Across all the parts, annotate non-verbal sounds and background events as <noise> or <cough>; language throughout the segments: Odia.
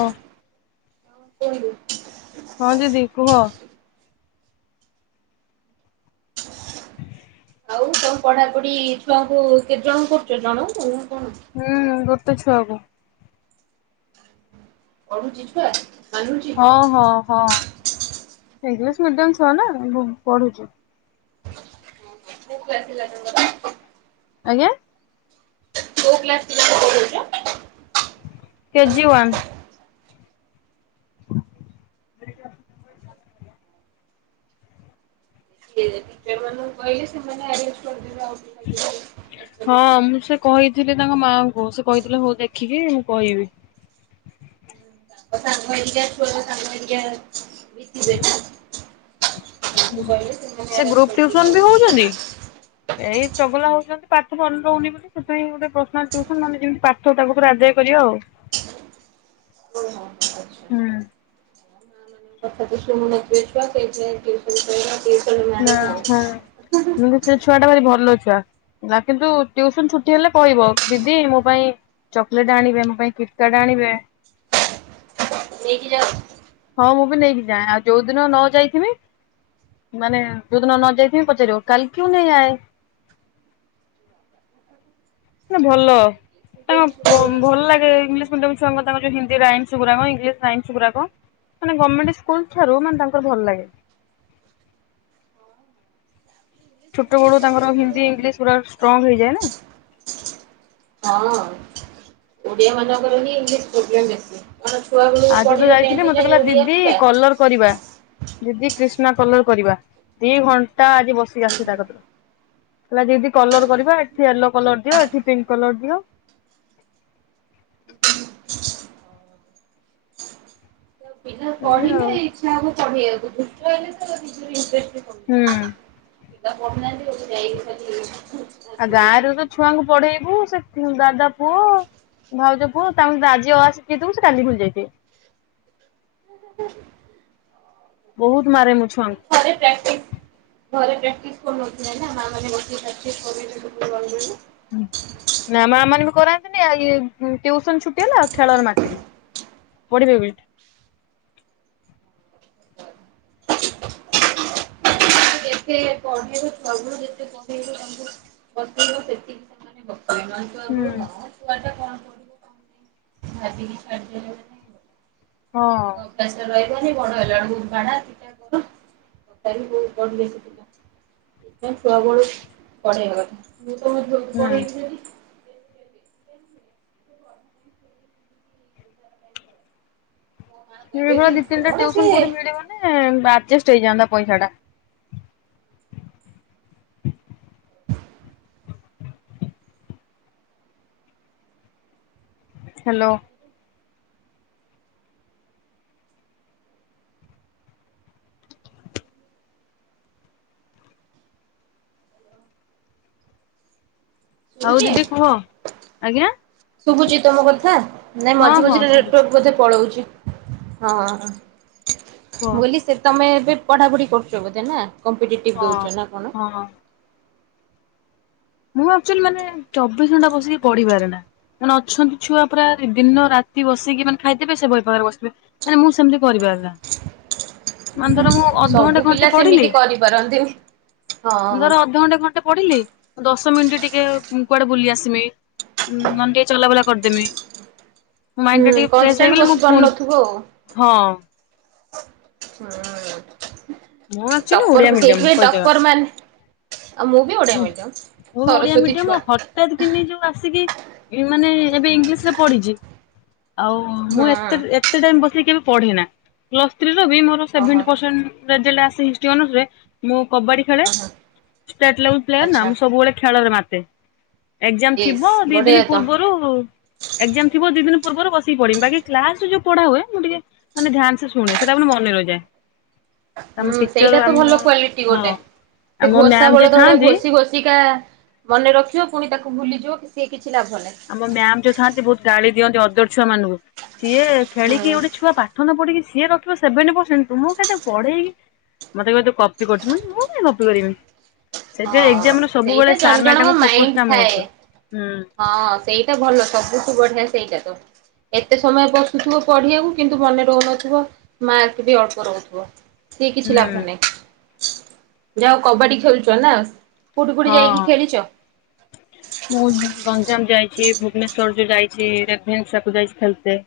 ହଁ। କହିଲୁ। ହଁ ଦିଦି କୁହ। ଆଉ ତମ ପଢାପଢି ଛୁଆଙ୍କୁ କେତେ ଜଣ କରୁଛ ଜଣଙ୍କୁ କଣ? ହୁଁ ଗୋଟେ ଛୁଆକୁ। ପଢୁଚି ଛୁଆ? ମାନୁଛି ହଁ ହଁ ହଁ ଇଂଲିଶ ମିଡିୟମ ଛୁଆ ନା ବୁ ପଢୁଛି। <unintelligible> ଆଜ୍ଞା। କଉ କ୍ଲାସ ପିଲା? KG one. <unintelligible> ମାନଙ୍କୁ କହିଲେ ସେମାନେ ଆରେଞ୍ଜ କରିଦବେ ଆଉ। ହଁ କରିବେ ଆଉ। ମୁଁ ସେ କହିଥିଲି ତାଙ୍କ ମାଆଙ୍କୁ ସେ କହିଥିଲେ ହଉ ଦେଖିକି ମୁଁ କହିବି। ସାଙ୍ଗ ହେଇକି ଆସିବ ସାଙ୍ଗ କେ ଦେଖା ତାଙ୍କୁ କହିଲେ ସେ ସେମାନେ ଗ୍ରୁପ ଟିଉସନ ବି ଆରେଞ୍ଜ ହଉଛନ୍ତି। କରିଦେବେ। ଏଇ ଚଗଲା ହଉଚନ୍ତି ପାଠ ମନେ ରହୁନି। ସେଥିପାଇଁ ଗୋଟେ ପ୍ରଶ୍ନ ଟିଉସନ ନହେନେ ଯେମିତି ପାଠ ତା ପାଖରେ ଆଦାୟ କରିବା ଆଉ। <unintelligible> ହୁଁ <inaudible> ନେବେ ଛୁଆ ସେଇଥିରେ ଟିଉସନ <inaudible> ନା ହୁଁ ଆଉ। କିନ୍ତୁ ସେ ଛୁଆ ଟା ଭାରି ଭଲ ଛୁଆ। ହେ କିନ୍ତୁ ଟ୍ୟୁଉସନ ଛୁଟି ହେଲେ କହିବ ଦିଦି ମୋ ପାଇଁ ଚକୋଲେଟ୍ ଆଣିବେ ମୋ ପାଇଁ କିଟ୍ କାଟ୍ ଆଣିବେ। ନେଇକି ଯାଉଚ ହଁ ମୁଁ ବି ନେଇକି ଯାଏ ଆଉ ଯୋଉ ଦିନ ନ ଯାଇଥିବି ମାନେ ଯୋଉଦିନ ନ ଯାଇଥିବି ପଚାରିବ କାଲ୍ କିଉଁ ନେଇ ଆଏ? ନା ହଁ ଇଂଲିଶ ମିଡିୟମ ଛୁଆ ଭଲ ଗୁଡାକ ତାଙ୍କ ଭଲ ବହୁତ ଲାଗେ ସ୍ମାର୍ଟ ଇଂଲିଶ ଥାଆନ୍ତି। ମିଡିମ ଛୁଆଙ୍କ ତାଙ୍କ ଯୋଉ ହିନ୍ଦୀ ରାଇନ୍ସ ଗୁଡାକ ଇଂଲିଶ ରାଇନ୍ସ ଗୁଡାକ ମାନେ ଗମେଣ୍ଟ ସ୍କୁଲ ଠାରୁ ମାନେ ତାଙ୍କର ଭଲ ଲାଗେ। ଇଂଲିଶ ଛୋଟ ବଡୁ ଇଂଲିଶ ତାଙ୍କର ଓଡ଼ିଆ ଓଡ଼ିଆ ହିନ୍ଦୀ ଇଂଲିଶ ପୁରା ଷ୍ଟ୍ରଙ୍ଗ ହେଇଯାଏ ନା ହଁ ଓଡ଼ିଆ ମାନଙ୍କର ହିଁ ଇଂଲିଶ ପ୍ରୋବ୍ଲେମ୍ ବେଶୀ କ ଛୁଆ ବେଳ ଆଜି ତ ପଢିବେ ଯାଇଥିଲି ମତେ କହିଲା ଓଡିଆ ଦିଦି ପୁରା କଲର କରିବା। ଦିଦି କ୍ରିଷ୍ଣା କଲର କରିବା ଦି ଘଣ୍ଟା ଆଜି ବସିକି ଆସିକି ତାର ହେଲା ଦିଦି କଲର କରିବା ଏଠି ୟେଲୋ କଲର ଦିଅ ଏଠି ପିଙ୍କ୍ କଲର ଦିଅ ପିଲା ଏଇଆ ଆଉ ପଢିଲେ ଇଛା ହବ ପଢ଼େଇବାକୁ ଦୁଷ୍ଟ ହେଲେ ତ ଇନ୍ଟ୍ରେଷ୍ଟ କମି ହୁଁ <unintelligible> ଯାଇ ଆଉ ଗାଁରେ ତ ଛୁଆଙ୍କୁ ପଢେଇବୁ ସେ ଦାଦା ପୁଅ ଭାଉଜ ପୁଅ ତାଙ୍କୁ ଆସିକିଥିବୁ ସେ କାଲି ଭୁଲି ଯାଇଥିବେ ହ ବହୁତ୍ ମାରେ ମୁୁ ଛୁଆଙ୍କୁ ଘରେ ପ୍ରାକ୍ଟିସ ଘରେ ପ୍ରାକ୍ଟିସ୍ କରଉଥିବେ ନା ମା ମାନେ ବସେଇକି <unintelligible> କର ନା ମା ମାନେ ବି କରାନ୍ତିନି ଟ୍ୟୁଉସନ ଛୁଟି ହେଲା ଆଉ ଖେଳରେ ମାତିଲେ ପଢିବେ ବୋଲି ସେ ପ ସବୁ ଯେତେ କହେଇବ ତାଙ୍କୁ ଵସେଇବ ସେତିକି ସେମାନେ <unintelligible> ମାନେ ବା ହୁଁ ଛୁଆ ଟା କଣ ପଡିବ କଣ ନା ଭାବିକି ଛାଡି <unintelligible> ହଁ କା ରହିବନି ବଡ ହେଲା ବେଳକୁ ବାଡା କର କଟା ବି ବହୁତ୍ ବଢ ସେ <unintelligible> ସେଥିପାଇଁ ଛୁଆ ବେନ୍ଦୁ ପଢେଇବା କଥା ସେଥିପାଇଁ ମୁଁ ଝିଅକୁ ହୁଁ। ପଢେଇବି ଯଦି ମୋ ମା କହିବେ ହଁ ଦି କି ତିନିଟା କଣ ସେ ଟ୍ଯୁସନ କୋଉଠି ମିଳିବ ମାନେ ଆଡଜଷ୍ଟ ହେଇଯାନ୍ତା ପଇସା ଟା। ହ୍ୟାଲୋ ଆଉ ଶୁଣୁଛି ଦିଦି କୁହ ଆଜ୍ଞା ଶୁଭୁଛି ତମ କଥା ନାଇଁ ହଁ ମଝି ହଁ ମଝିରେ ନେଟୱର୍କ ଶୁଭୁଛି ବୋଧେ ପଳଉଛି। ହଁ କୁହ। ମୁଁ କୋହିଲି ସେ ତମେ ଏବେ ପଢାପଢି କରୁଛ ବୋଧେ ନା। କମ୍ପିଟେଟିଭ୍ ହଁ ଦେଉଛ ନା କଣ? ହଁ। ମୁଁ ଆକ୍ଚୁଲି ମାନେ ଚବିଶ୍ ଘଣ୍ଟା ବସିକି ପଢିପାରେ ନା। ମାନେ ଅଛନ୍ତି ଛୁଆ ପୁରା ଦିନ ରାତି ବସିକି ମାନେ ଖାଇଦେବେ ସେ ବହି ପାଖରେ ବସିବେ। ମାନେ ମୁଁ ସେମିତି କରିପାରେ ନା। ମାନେ ଧର ମୁଁ ସବୁ ଅଧଘଣ୍ଟେ ଘଣ୍ଟେ ପିଲା ପଢିଲି ସେମିତି କରିପାରନ୍ତିନି। ହଁ ଧର ଅଧଘଣ୍ଟେ ଘଣ୍ଟେ ପଢିଲି ଦଶ ମିନିଟ୍ ଟିକେ ମୁଁ କୁଆଡେ ବୁଲି ଆସିମି। ନନେ ଟିକେ ଚଲାବୁଲା କରିଦେମି। ମୋ ମାଇଣ୍ଡ୍ ଟା ହୁଁ ଟିକେ ଫ୍ରେଶ୍ କନଷ୍ଟାଣ୍ଟ ହେଇଗଲେ ବସି ମୁଁ ପୁଣି ପାରୁନଥିବ ଆଉ। ହଁ ହୁଁ ମୁଁ ଆକ୍ଚୁଆଲି ଓଡିଆ ଟପ୍ପର କୁ ମିଡିୟମ ସେଇଥିପାଇଁ ଟପ୍ପର ମାନେ ଆଉ ମୁଁ ବି ଓଡିଆ ହୁ ମିଡିୟମ। ମୁବି ଓଡିଆ ସରସ୍ଵତୀ ଛୁଆ ମିଡିୟମ ହ ଠାତ୍ କିିନି ଯୋଉ ଆସିକି ମାନେ ଏବେ ଇଂଲିଶ ରେ ପଢିଚି। ଆଉ ମୁଁ ହୁଁ ଏତେ ଏତେ ଟାଇମବସିକି କେବେ ପଢେନା ପ୍ଲସ୍ ଥ୍ରୀ ର ବି ମୋର ର ଓହୋ ସେଭେଣ୍ଟି ହଁ ପର୍ସେଣ୍ଟ ରେଜଲ୍ଟ ଆସେ ହିଷ୍ଟରୀ ଅନର୍ସ ରେ ମୁଁ କବାଡି ଖେଳେ <inaudible> <unintelligible> ପ୍ଲେୟର ନା ଆଚ୍ଛା ମୁଁ ସବୁବେଳେ ଖେଳରେ ମାତେ। ଏକ୍ଜାମ ଇସ୍ ଥିବ ଦି ବଢିଆ ଦିନି ତ। ପୂର୍ବରୁ ଏକ୍ଜାମ ଥିବ ଦି ଦିନି ପୂର୍ବରୁ ବସିକି ପଢିବି ବାକି କ୍ଲାସରେ ଯୋଉ ପଢା ହୁଏ ମୁଁ ଟିକେ ମାନେ ଧ୍ୟାନ ସେ ଶୁଣେ ସେଟା ପୁଣି ମନେ ରହିଯାଏ। ଆମ ହୁଁ ଟିଚର ସେଇଟା ତ ଆମ ଭଲ କ୍ଵାଲିଟି ହଁ ଗୋଟେ ସେ ଆମ ଘୋଷା ମ୍ୟାମ ବଳ ଯିଏ ତ ଭଳିଆ ଥାଆନ୍ତି ଘୋଷି ଘୋଷିକା ମନେ ରଖିବ ପୁଣି ତାକୁ ଭୁଲିଯିବ କି ସିଏ କିଛି ଲାଭ ନାହିଁ ଆମ ମ୍ୟାାମ ଯୋଉ ଥାନ୍ତି ବହୁତ ଗାଳି ଦିଅନ୍ତି ଅଦର ଛୁଆ ମାନଙ୍କୁ ସିଏ ଖେଳିକି ହୁଁ ଗୋଟେ ଛୁଆ ପା ଠ ନ ପଢିକି ସିଏ ରଖିବ ସେଭେଣ୍ଟି ପର୍ସେଣ୍ଟ ତୁମକୁ କେତେ ପଢେଇକି ମତେ କହିବେ ତୁ କପି କରୁଚୁ ମୁଁ କଇମି ମୁଁ କାହିଁ କପି କରିମି ସେଥିପାଇଁ ହଁ ଏକ୍ଜାମ ରୁ ସବୁବେଳେ ସେଇଟା ଜଣ ସାର ଜଣଙ୍କ ମ୍ୟାଡମ ଫୋକସ ମାଇଣ୍ଡ ଟା ମୋର ଥାଏ। ଥିବ ହୁଁ ହଁ ସେଇଟା ଭଲ ସବୁୁଠୁ ବଢିଆ ସେଇଟା ତ। ଏତେ ସମୟ ବସୁଥିବ ପଢିବାକୁ କିନ୍ତୁ ମନେ ରହୁନଥିବ ମାର୍କ ବି ଅଳ୍ପ ରହୁଥିବ। ସିଏ କିଛି ଲାଭ ହୁଁ ନାଇଁ ଯାହା ହଉ କବାଡି ଖେଳୁଚ ନା କୋଉଠି କୋଉଠି ଯାଇକି ହଁ। ଖେଳିଚ? ମୁଁ ଗଞ୍ଜାମ ଯାଇଚି ଭୁବନେଶ୍ଵର ଯୋ ଯାଇଛି ରେଭେନ୍ସାକୁ ଯାଇଛି ଖେଳତେ।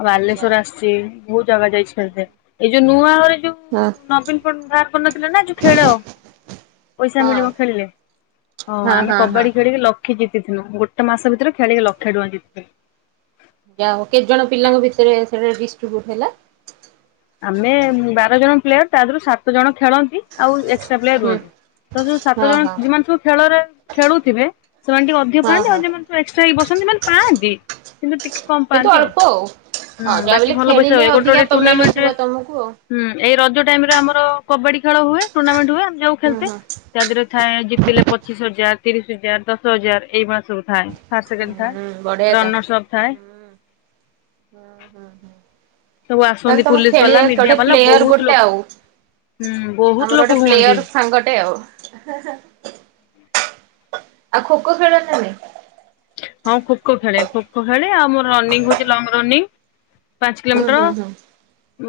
ଆଉ ଆଚ୍ଛା। ବାଲେଶ୍ଵର ଆସିଚି ବହୁତ ଜାଗା ଯାଇଚି ଖେଳଥେ ଏଇ ଯୋଉ ନୂଆ ଘରେ ଯୋଉ ହଁ। ନବୀନ ପଟ୍ଟ ବାହାର କରିନଥିଲେ ନା ଯୋଉ ଖେଳ ପଇସା ହଁ ମିଳିବ ଖେଳିଲେ ହଁ ଆମେ କବାଡି ଖେଳିକି ଲକ୍ଷେ ଜିତିଥିଲୁ ଗୋଟେ ମାସ ଭିତରେ ଖେଳିକି ଲକ୍ଷେ ଟଙ୍କା ଜିତିଥିଲୁ। ଯା ହଉ କେତେ ଜଣ ପିଲାଙ୍କ ଭିତରେ ସେ ଡିଷ୍ଟ୍ରିବ୍ୟୁଟ ହେଲା? ଆମେ ବାର ଜଣ ପ୍ଲେୟର ତା ଦେହରୁ ସାତ ଜଣ ଖେଳନ୍ତି ଆଉ ଏକ୍ସଟ୍ରା ପ୍ଲେୟାର ହୁଁ ରୁହନ୍ତି। ତ ଯୋଉ ହଁ ସାତ ଜଣ ହଁ ଯଉମାନେ ସବୁ ଖେଳରେ ଖେଳୁଥିବେ ସେମାନେ ଟିକେ ଅଧିକ ହଁ ପାଆନ୍ତି ଆଉ ହଁ ଯୋଉ ମା ଏକ୍ସଟ୍ରା ହେଇକି ବସନ୍ତି ମାନେ ପାଆନ୍ତି କିନ୍ତୁ ଟିକେ କମ୍ କିନ୍ତୁ ପାଆନ୍ତି ଆଉ ଅଳ୍ପ ଉଁ ହଁ ଯାହା ବାକି ବଲେ ଭଲ ପଇସା ଖେଳିଲେ ହୁଏ ଗୋଟେ ଅଧିକା ଗୋଟେ ତ ମିଳୁଥିବ ଟୁର୍ଣ୍ଣାମେଣ୍ଟରେ ତମକୁ ଆଉ ହୁଁ ଏଇ ରଜ ଟାଇମ ରେ ଆମର କବାଡି ଖେଳ ହୁଏ ଟୁର୍ଣ୍ଣାମେଣ୍ଟ ହୁଏ ଆମେ ଯାଉ ହୁଁ ଖେଳତେ। ହୁଁ। ତା ଦେହରେ ଥାଏ ଜିତିଲେ ପଚିଶ ହଜାର, ତିରିଶ ହଜାର, ଦଶ ହଜାର ଏଇ ଭଳିଆ ସବୁ ଥାଏ। ଫାଷ୍ଟ ହୁଁ ସେକେଣ୍ଡ ଥାର୍ଡ ବଢିଆ ତ ରନର୍ସ ଅପ୍ ଥାଏ। ହୁଁ ହୁଁ ହୁଁ ହୁଁ ସବୁ ଆସନ୍ତି ତାହେଲେ ତମ ପୁଲିସ ବାଲା ଖେଳିବା ମିଡିଆ ଗୋଟେ ବାଲା ପ୍ଲେୟର ବହୁତ ଗୋଟେ ଲୋକ ଆଉ। ହୁଁ ଆମର ବହୁତ ଗୋଟେ ଲୋକ ହୁଅନ୍ତି। ପ୍ଲେୟର ସାଙ୍ଗଟେ ଆଉ ଏ ହେଁ ହେଁ ଆଉ ଖୋ ଖୋ ଖେଳ ନା ନାଇଁ? ହଁ ଖୋଖୋ ଖେଳେ ଖୋଖୋ ଖେଳେ ଆଉ ମୋର ରନିଙ୍ଗ ହଉଛି ଲଙ୍ଗ ରନିଙ୍ଗ। ପାଞ୍ଚ ହୁଁ କିଲୋମିଟର ହୁଁ ହୁଁ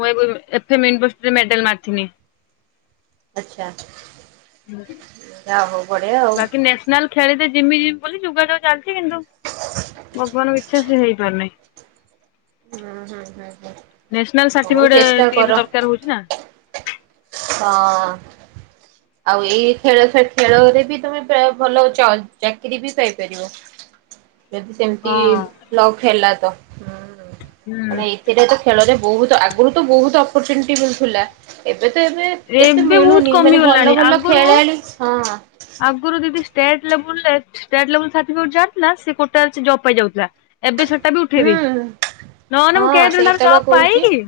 ମୁଁ ଏ <unintelligible> ଏତେ ମେନ ପୋଷ୍ଟରେ ମେଡେଲ ମାରିଥିନି। ଆଚ୍ଛା ଯିଏ ଯା ହଉ ବଢିଆ ଆଉ। ନାଲ ଖେଳିତେ ଜିମି ଜିମି ବୋଲି ଯୁଗାଡ ଚାଲିଚି କିନ୍ତୁ ଭଗବାନଙ୍କ ଇଚ୍ଛା ସେ ହେଇପାରୁନି। ହୁଁ ହୁଁ ହୁଁ ହୁଁ ନେସନାଲ ହଉ ସାର୍ଟିଫିକେଟ ଚେଷ୍ଟା ଟିକେ କର ଦରକାର ହଉଛି ନା ହଁ <unintelligible> ଆଉ ଏଇ ଖେଳ ଖେଳରେ ବି ତମେ ପ୍ରାୟ ଭଲ କରୁଛ ଚାକିରୀ ବି ପାଇପାରିବ। ଯଦି ସେମିତି ହଁ ଲକ୍ ହେଲା ତ ହଁ ହୁଁ ମାନେ। ସେଇଟା ତ ଖେଳରେ ବହୁତ୍ ଆଗରୁ ତ ବହୁତ୍ ଅପରଚୁନିଟି ମିଳୁଥିଲା ଏବେ ତ ଏବେ। ଏତେ ଏବେ ବହୁତ ମିଳୁନି ମାନେ କମିଗଲାଣି ଭଲ ଭଲ ଆଗରୁ ଖେଳାଳି ହଁ ଆଗରୁ ଦିଦି ଷ୍ଟେଟ ଲେବୁଲରେ ଷ୍ଟେଟେ ଲେବେଲ ସାର୍ଟିଫିକେଟ ଯାହାର ଥିଲା ସେ କୋଟରେ ଜବ ପାଇଯାଉଥିଲା। ଏବେ ସେଟା ବି ଉଠେଇ ହୁଁ ଦେଇଛି ନହେଲେ ମୁଁ ହଁ କେଦିନଠୁ ସେଇଟା ଜବ ବା କହୁଛି ପାଇକି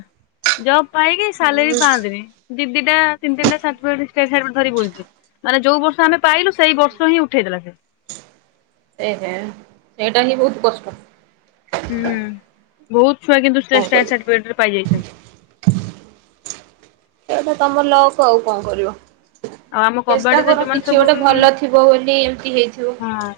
ଜବ ପାଇକି ସାଲାରୀ ହୁଁ ପାଆନ୍ତିଣି। ଦି ଦିଟା ତିନି ତିନିଟା ସାଟିଫିକେଟ ଷ୍ଟେଟେ ସାଟିଫିକେଟ ଧରି କି ବୁଲୁଛି। ମାନେ ଯୋଉ ବର୍ଷ ଆମେ ପାଇଲୁ ସେଇ ବର୍ଷ ହିଁ ଉଠେଇ ଦେଲା ସେ। ଏହେ ସେଇଟା ହିଁ ବହୁତ୍ କଷ୍ଟ। ହୁଁ ବହୁତ୍ ଛୁଆ କିନ୍ତୁ ଷ୍ଟେଟେ ସାର୍ଟିଫିକେଟ ରେ ପାଇଯାଇଛନ୍ତି। ସେଟା ତମର ଲକ୍ ଆଉ କଣ କରିବ। ଆଉ ଆମ ଚେଷ୍ଟା କବାଡିରେ କର ଯୋଉମାନେ କିଛି ସବୁ ଗୋଟେ ବି ଭଲ ଥିବ ବୋଲି ଏମିତି ହେଇଥିବ। ହଁ।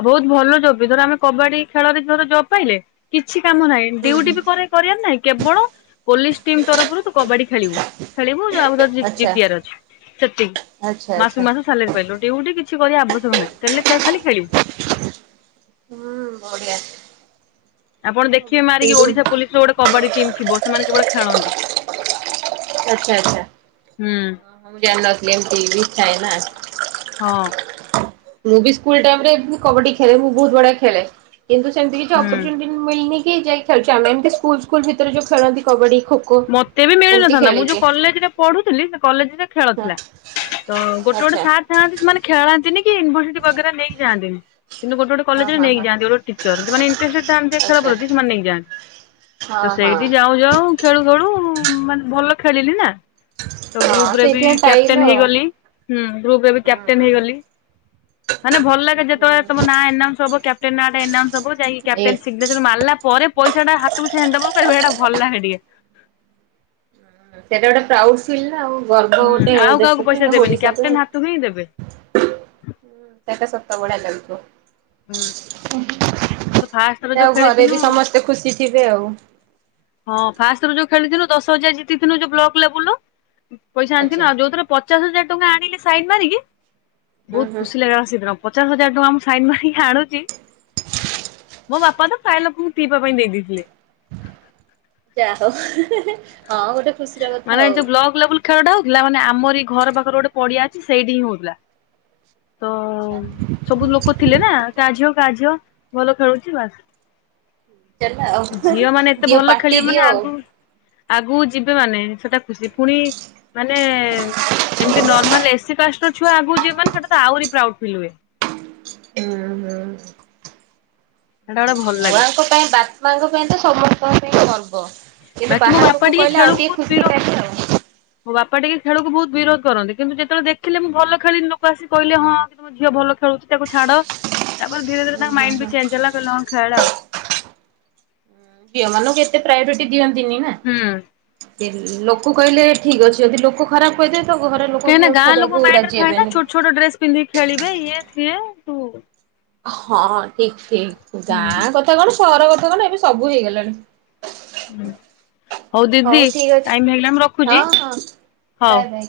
ଆଉ ବହୁତ୍ ଭଲ ଜବ୍ ବି ଧର ଆମେ କବାଡ଼ି ଖେଳରେ ଧର ଜବ୍ ପାଇଲେ କିଛି କାମ ନାହିଁ ହୁଁ ଡ୍ୟୁଟି ହୁଁ କରିବାକୁ। କରିବା ର ନାହିଁ କେବଳ ପୋଲିସ ଟିମ୍ ତରଫରୁ ତୁ କବାଡ଼ି ଖେଳିବୁ। ଖେଳିବୁ ଆଉ ତ ଆଚ୍ଛା ଜିତିବାର ଅଛି ସେତିକି ଆଚ୍ଛା ଆଚ୍ଛା ମାସକୁ ମାସ ସାଲାରି। ବେଲେ ଡ୍ୟୁଟି କିଛି କରିବା ଆବଶ୍ୟକ ନାହିଁ ତେଲେ ଖାଲି ଖେଲିବୁ। ହୁଁ ବଢ଼ିଆ। ଆପଣ ଦେଖିବେ ମାରିକି ଓଡ଼ିଶା ପୋଲିସି ର ଗୋଟେ କବାଡ଼ି ଟିମ୍ ଥିବ ସେମାନେ କେବଳ ଖେଳନ୍ତି। ଆଚ୍ଛା ଆଚ୍ଛା ହୁଁ ମୁଁ ଜାଣିନଥିଲି ଏମିତି ଥାଏ ନା। ହଁ। ମୁଁ ବି ସ୍କୁଲ ଟାଇମ୍ ରେ କବାଡ଼ି ଖେଳେ ମୁଁ ବହୁତ୍ ବଢିଆ ଖେଳେ। କିନ୍ତୁ ସେମିତି କିଛି ହୁଁ। ଅପର୍ଚୁନିଟି ମିଳନି କି ଯାଇକି ଖେଳୁଛି ଆମେ ଏମିତି ସ୍କୁଲ ସ୍କୁଲ ଭିତରେ ଯୋଉ ଖେଳନ୍ତି କବାଡ଼ି ଖୋ। ମତେ ବି ଏମିତି ମିଳିନଥାନ୍ତା। ନା ମୁଁ ଯୋଉ ଖେଳିଛି କଲେଜରେ ପଢୁଥିଲି ସେ କଲେଜରେ ଖେଳ ହଁ ଥିଲା ତ ଗୋଟେ ଗୋଟେ ଆଚ୍ଛା ସାର୍ ଥାନ୍ତି ସେମାନେ ଖେଳନ୍ତିନି କି ୟୁନିଭର୍ସିଟି ବଗରା ନେଇକି ଯାଆନ୍ତିନି। କିନ୍ତୁ ଗୋଟେ ଗୋଟେ ହଁ କଲେରେ ହଁ ନେଇକି ହଁ। ଯାନ୍ତି ଗୋଟେ ଟିଚର ଯୋଉ ମାନେ ଇଣ୍ଟେଷ୍ଟ୍ରେଡେ ଥାନ୍ତି ଖେଳ ଆଚ୍ଛା ପ୍ରତି ସେମାନେ ନେଇକି ଯାଆନ୍ତି। ତ ହଁ ସେଇଠି ହଁ ଯାଉ ଯାଉ ଖେଳୁ ଖେଳୁ ମାନେ ଭଲ ଖେଳିଲି ନା। ତ ହଁ ଗ୍ରୁପ ରେ ବି ସେଇଥିପାଇଁ ପାଇଲ କ୍ୟାପଟେନ ଆଉ। ହେଇଗଲି ହୁଁ ଗ୍ରୁପ ରେ ବି କ୍ୟାପଟେନ ହୁଁ ହେଇଗଲି। ମାନେ ଭଲ ଲାଗେ ଯେତବେଳେ ତମ ହୁଁ ନାଁ ଏନାଉନ୍ସୁ ହବ କ୍ୟାପ୍ଟେନେ ନା ଟା ଏନାଉନ୍ସ ହବ କ୍ୟାପଟେନ ଏସ୍। ସିଗନେ ଚର ମାରିଲା ପରେ ପଇସା ଟା ହାତକୁ ସିଏ ହାଣ୍ଡଭର କରିବ ସେଟା ଭଲ ଲାଗେ ଟିକେ। ସେଟା ଗୋଟେ ପ୍ରାଉଡ ଫିଲ୍ ନା ଆଉ ଗର୍ବ ହୁଁ ଗୋଟେ ଆଉ କାହାକୁ ଦେଶ ପଇସା ପାଇଁ ଦେବେନି ଓଡ଼ିଶା କ୍ୟାପ୍ଟେନ ପାଇଁ। ହାତକୁ ହିଁ ଦେବେ ହୁଁ ସେଟା ସତ ଭଳିଆ ଲାଗୁଥିବ। ହୁଁ। କିନ୍ତୁ ଫାଷ୍ଟ ଥର ଯାହା ଯୋଉ ହଉ ଘରେ ଖେଳିଥିନୁ ବି ସମସ୍ତେ ଖୁସି ଥିବେ ଆଉ। ହଁ ଫାଷ୍ଟ ରୁ ଯୋଉ ଖେଳିଥିଲୁ ଦଶ ହଜାର ଜିତିଥିଲୁ ଯୋଉ ବ୍ଲକ ଲେବୁଲରୁ। ପଇସା ଆଣିଥିଲି ଆଚ୍ଛା। ଆଉ ଯୋଉ ଥର ପଚାଶ ହଜାର ଟଙ୍କା ଆଣିଲି ସାଇନ ମାରିକି ହୁଁ ବହୁତ୍ ହୁଁ ଖୁସି ଲାଗିଲା। ସେଦିନପଚାଷ ହଜାର ଟଙ୍କା ମୁଁ ସାଇନ୍ ମାରିକି ଆଣୁଛି। ମୋ ବାପା ତ ପ୍ରାୟ ଲୋକଙ୍କୁ ପିଇବା ପାଇଁ ଦେଇ ଦେଇ ଥିଲେ। ଯାହାହଉ ହଁ ଗୋଟେ ଖୁ ମାନେ ଯୋଉ ବ୍ଲାକ୍ ଲେବୁଲ ଖେଳଟା ହଉଥିଲା ମାନେ ଆମର ଘର ପାଖରେ ଗୋଟେ ପଡ଼ିଆ ଅଛି ସେଇଠି ହିଁ ହଉଥିଲା। ତ ଆଛା ସବୁ ଲୋକ ଥିଲେ ନା କାହା ଝିଅ କାହା ଝିଅ ଭଲ ଖେଳୁଛି ବାସ୍। ଚାଲ ଆଉ ଝିଅ ମାନେ ଏତେ ଦିଅ ଭଲ ପାଟି ଖେଳିବେ ଦିଅ ମାନେ ଆଉ। ଆଗକୁ। ଆଗକୁ ଯିବେ ମାନେ ସେଟା ଖୁସି ପୁଣି ମାନେ ଏମିତି ନର୍ମାଲ ଏସି କାଷ୍ଟର ଛୁଆ ଆଗକୁ ଯିବେମାନେ ସେଟା ତ ଆହୁରି ପ୍ରାଉଡ ଫିଲ୍ ହୁଏ। ହୁଁ ହୁଁ। ସେଟା ଗୋଟେ ଭଲ ଲାଗେ ଛୁଆଙ୍କ ପାଇଁ ବାପା, ମାଆଙ୍କ ପାଇଁ ତ ସମସ୍ତଙ୍କ ପାଇଁ ଗର୍ବ। କିନ୍ତୁ ବାକି ମୋ ବାହାର ବାପା ଲୋକ କହିଲେ ଆଉ ଖେଳକୁ ଟିକେ ବହୁତ ଖୁସି ବିରୋଧ ଲାଗେ ଆଉ। ମୋ ବାପା ଟିକେ ଖେଳକୁ ବହୁତ ବିରୋଧ କରନ୍ତି କିନ୍ତୁ ଯେତେବେଳେ ଦେଖିଲେ ମୁଁ ଭଲ ଖେଳିି ଲୋକ ଆସି କହିଲେ ହଁ ଝିଅ ଭଲ ଖେଳୁଛି ତାକୁ ଛାଡ ତାପରେ ଧୀରେ ଧୀରେ ହୁଁ ତାଙ୍କ ହୁଁ ମାଇଣ୍ଡ ହୁଁ। ବି ଚେଞ୍ଜ ହେଲା କହିଲେ କଣ ଖେଳ ଆଉ। ଝିଅମାନଙ୍କୁ ଏତେ ପ୍ରାୟୋରିଟି ଦିଅନ୍ତିନି ନା। ହୁଁ। ଲ ଲୋକ କହିଲେ ଠିକ ଅଛି ଯଦି ଲୋକ ଖରାପ କହିଦେବେ ତ ଘରଲୋକ କାହିଁକି ନା ବି ଆଉ ଗାଁ ଲୋକଙ୍କ ଛାଡ଼ିବାକୁ ମାଇଣ୍ଡ ରେ ରାଜି ଥାଏ ନା ହେବେନି। ଛୋଟ ଛୋଟ ଡ୍ରେସ ପିନ୍ଧିକି ଖେଳିବେ ଇଏ ସିଏ ତୁ ହଁ ଠିକ ଠିକ ହୁଁ ଗାଁ କଥା କଣ ସହର କଥା କଣ ଏବେ ସବୁ ହେଇଗଲାଣି। ହୁଁ। ହଉ ଦିଦି ଠିକ ଅଛି ଟାଇମ୍ ହେଇଗଲା ମୁ ହଁ ରଖୁଛି ହଁ ବାଏ ହଉ। ବାଏ।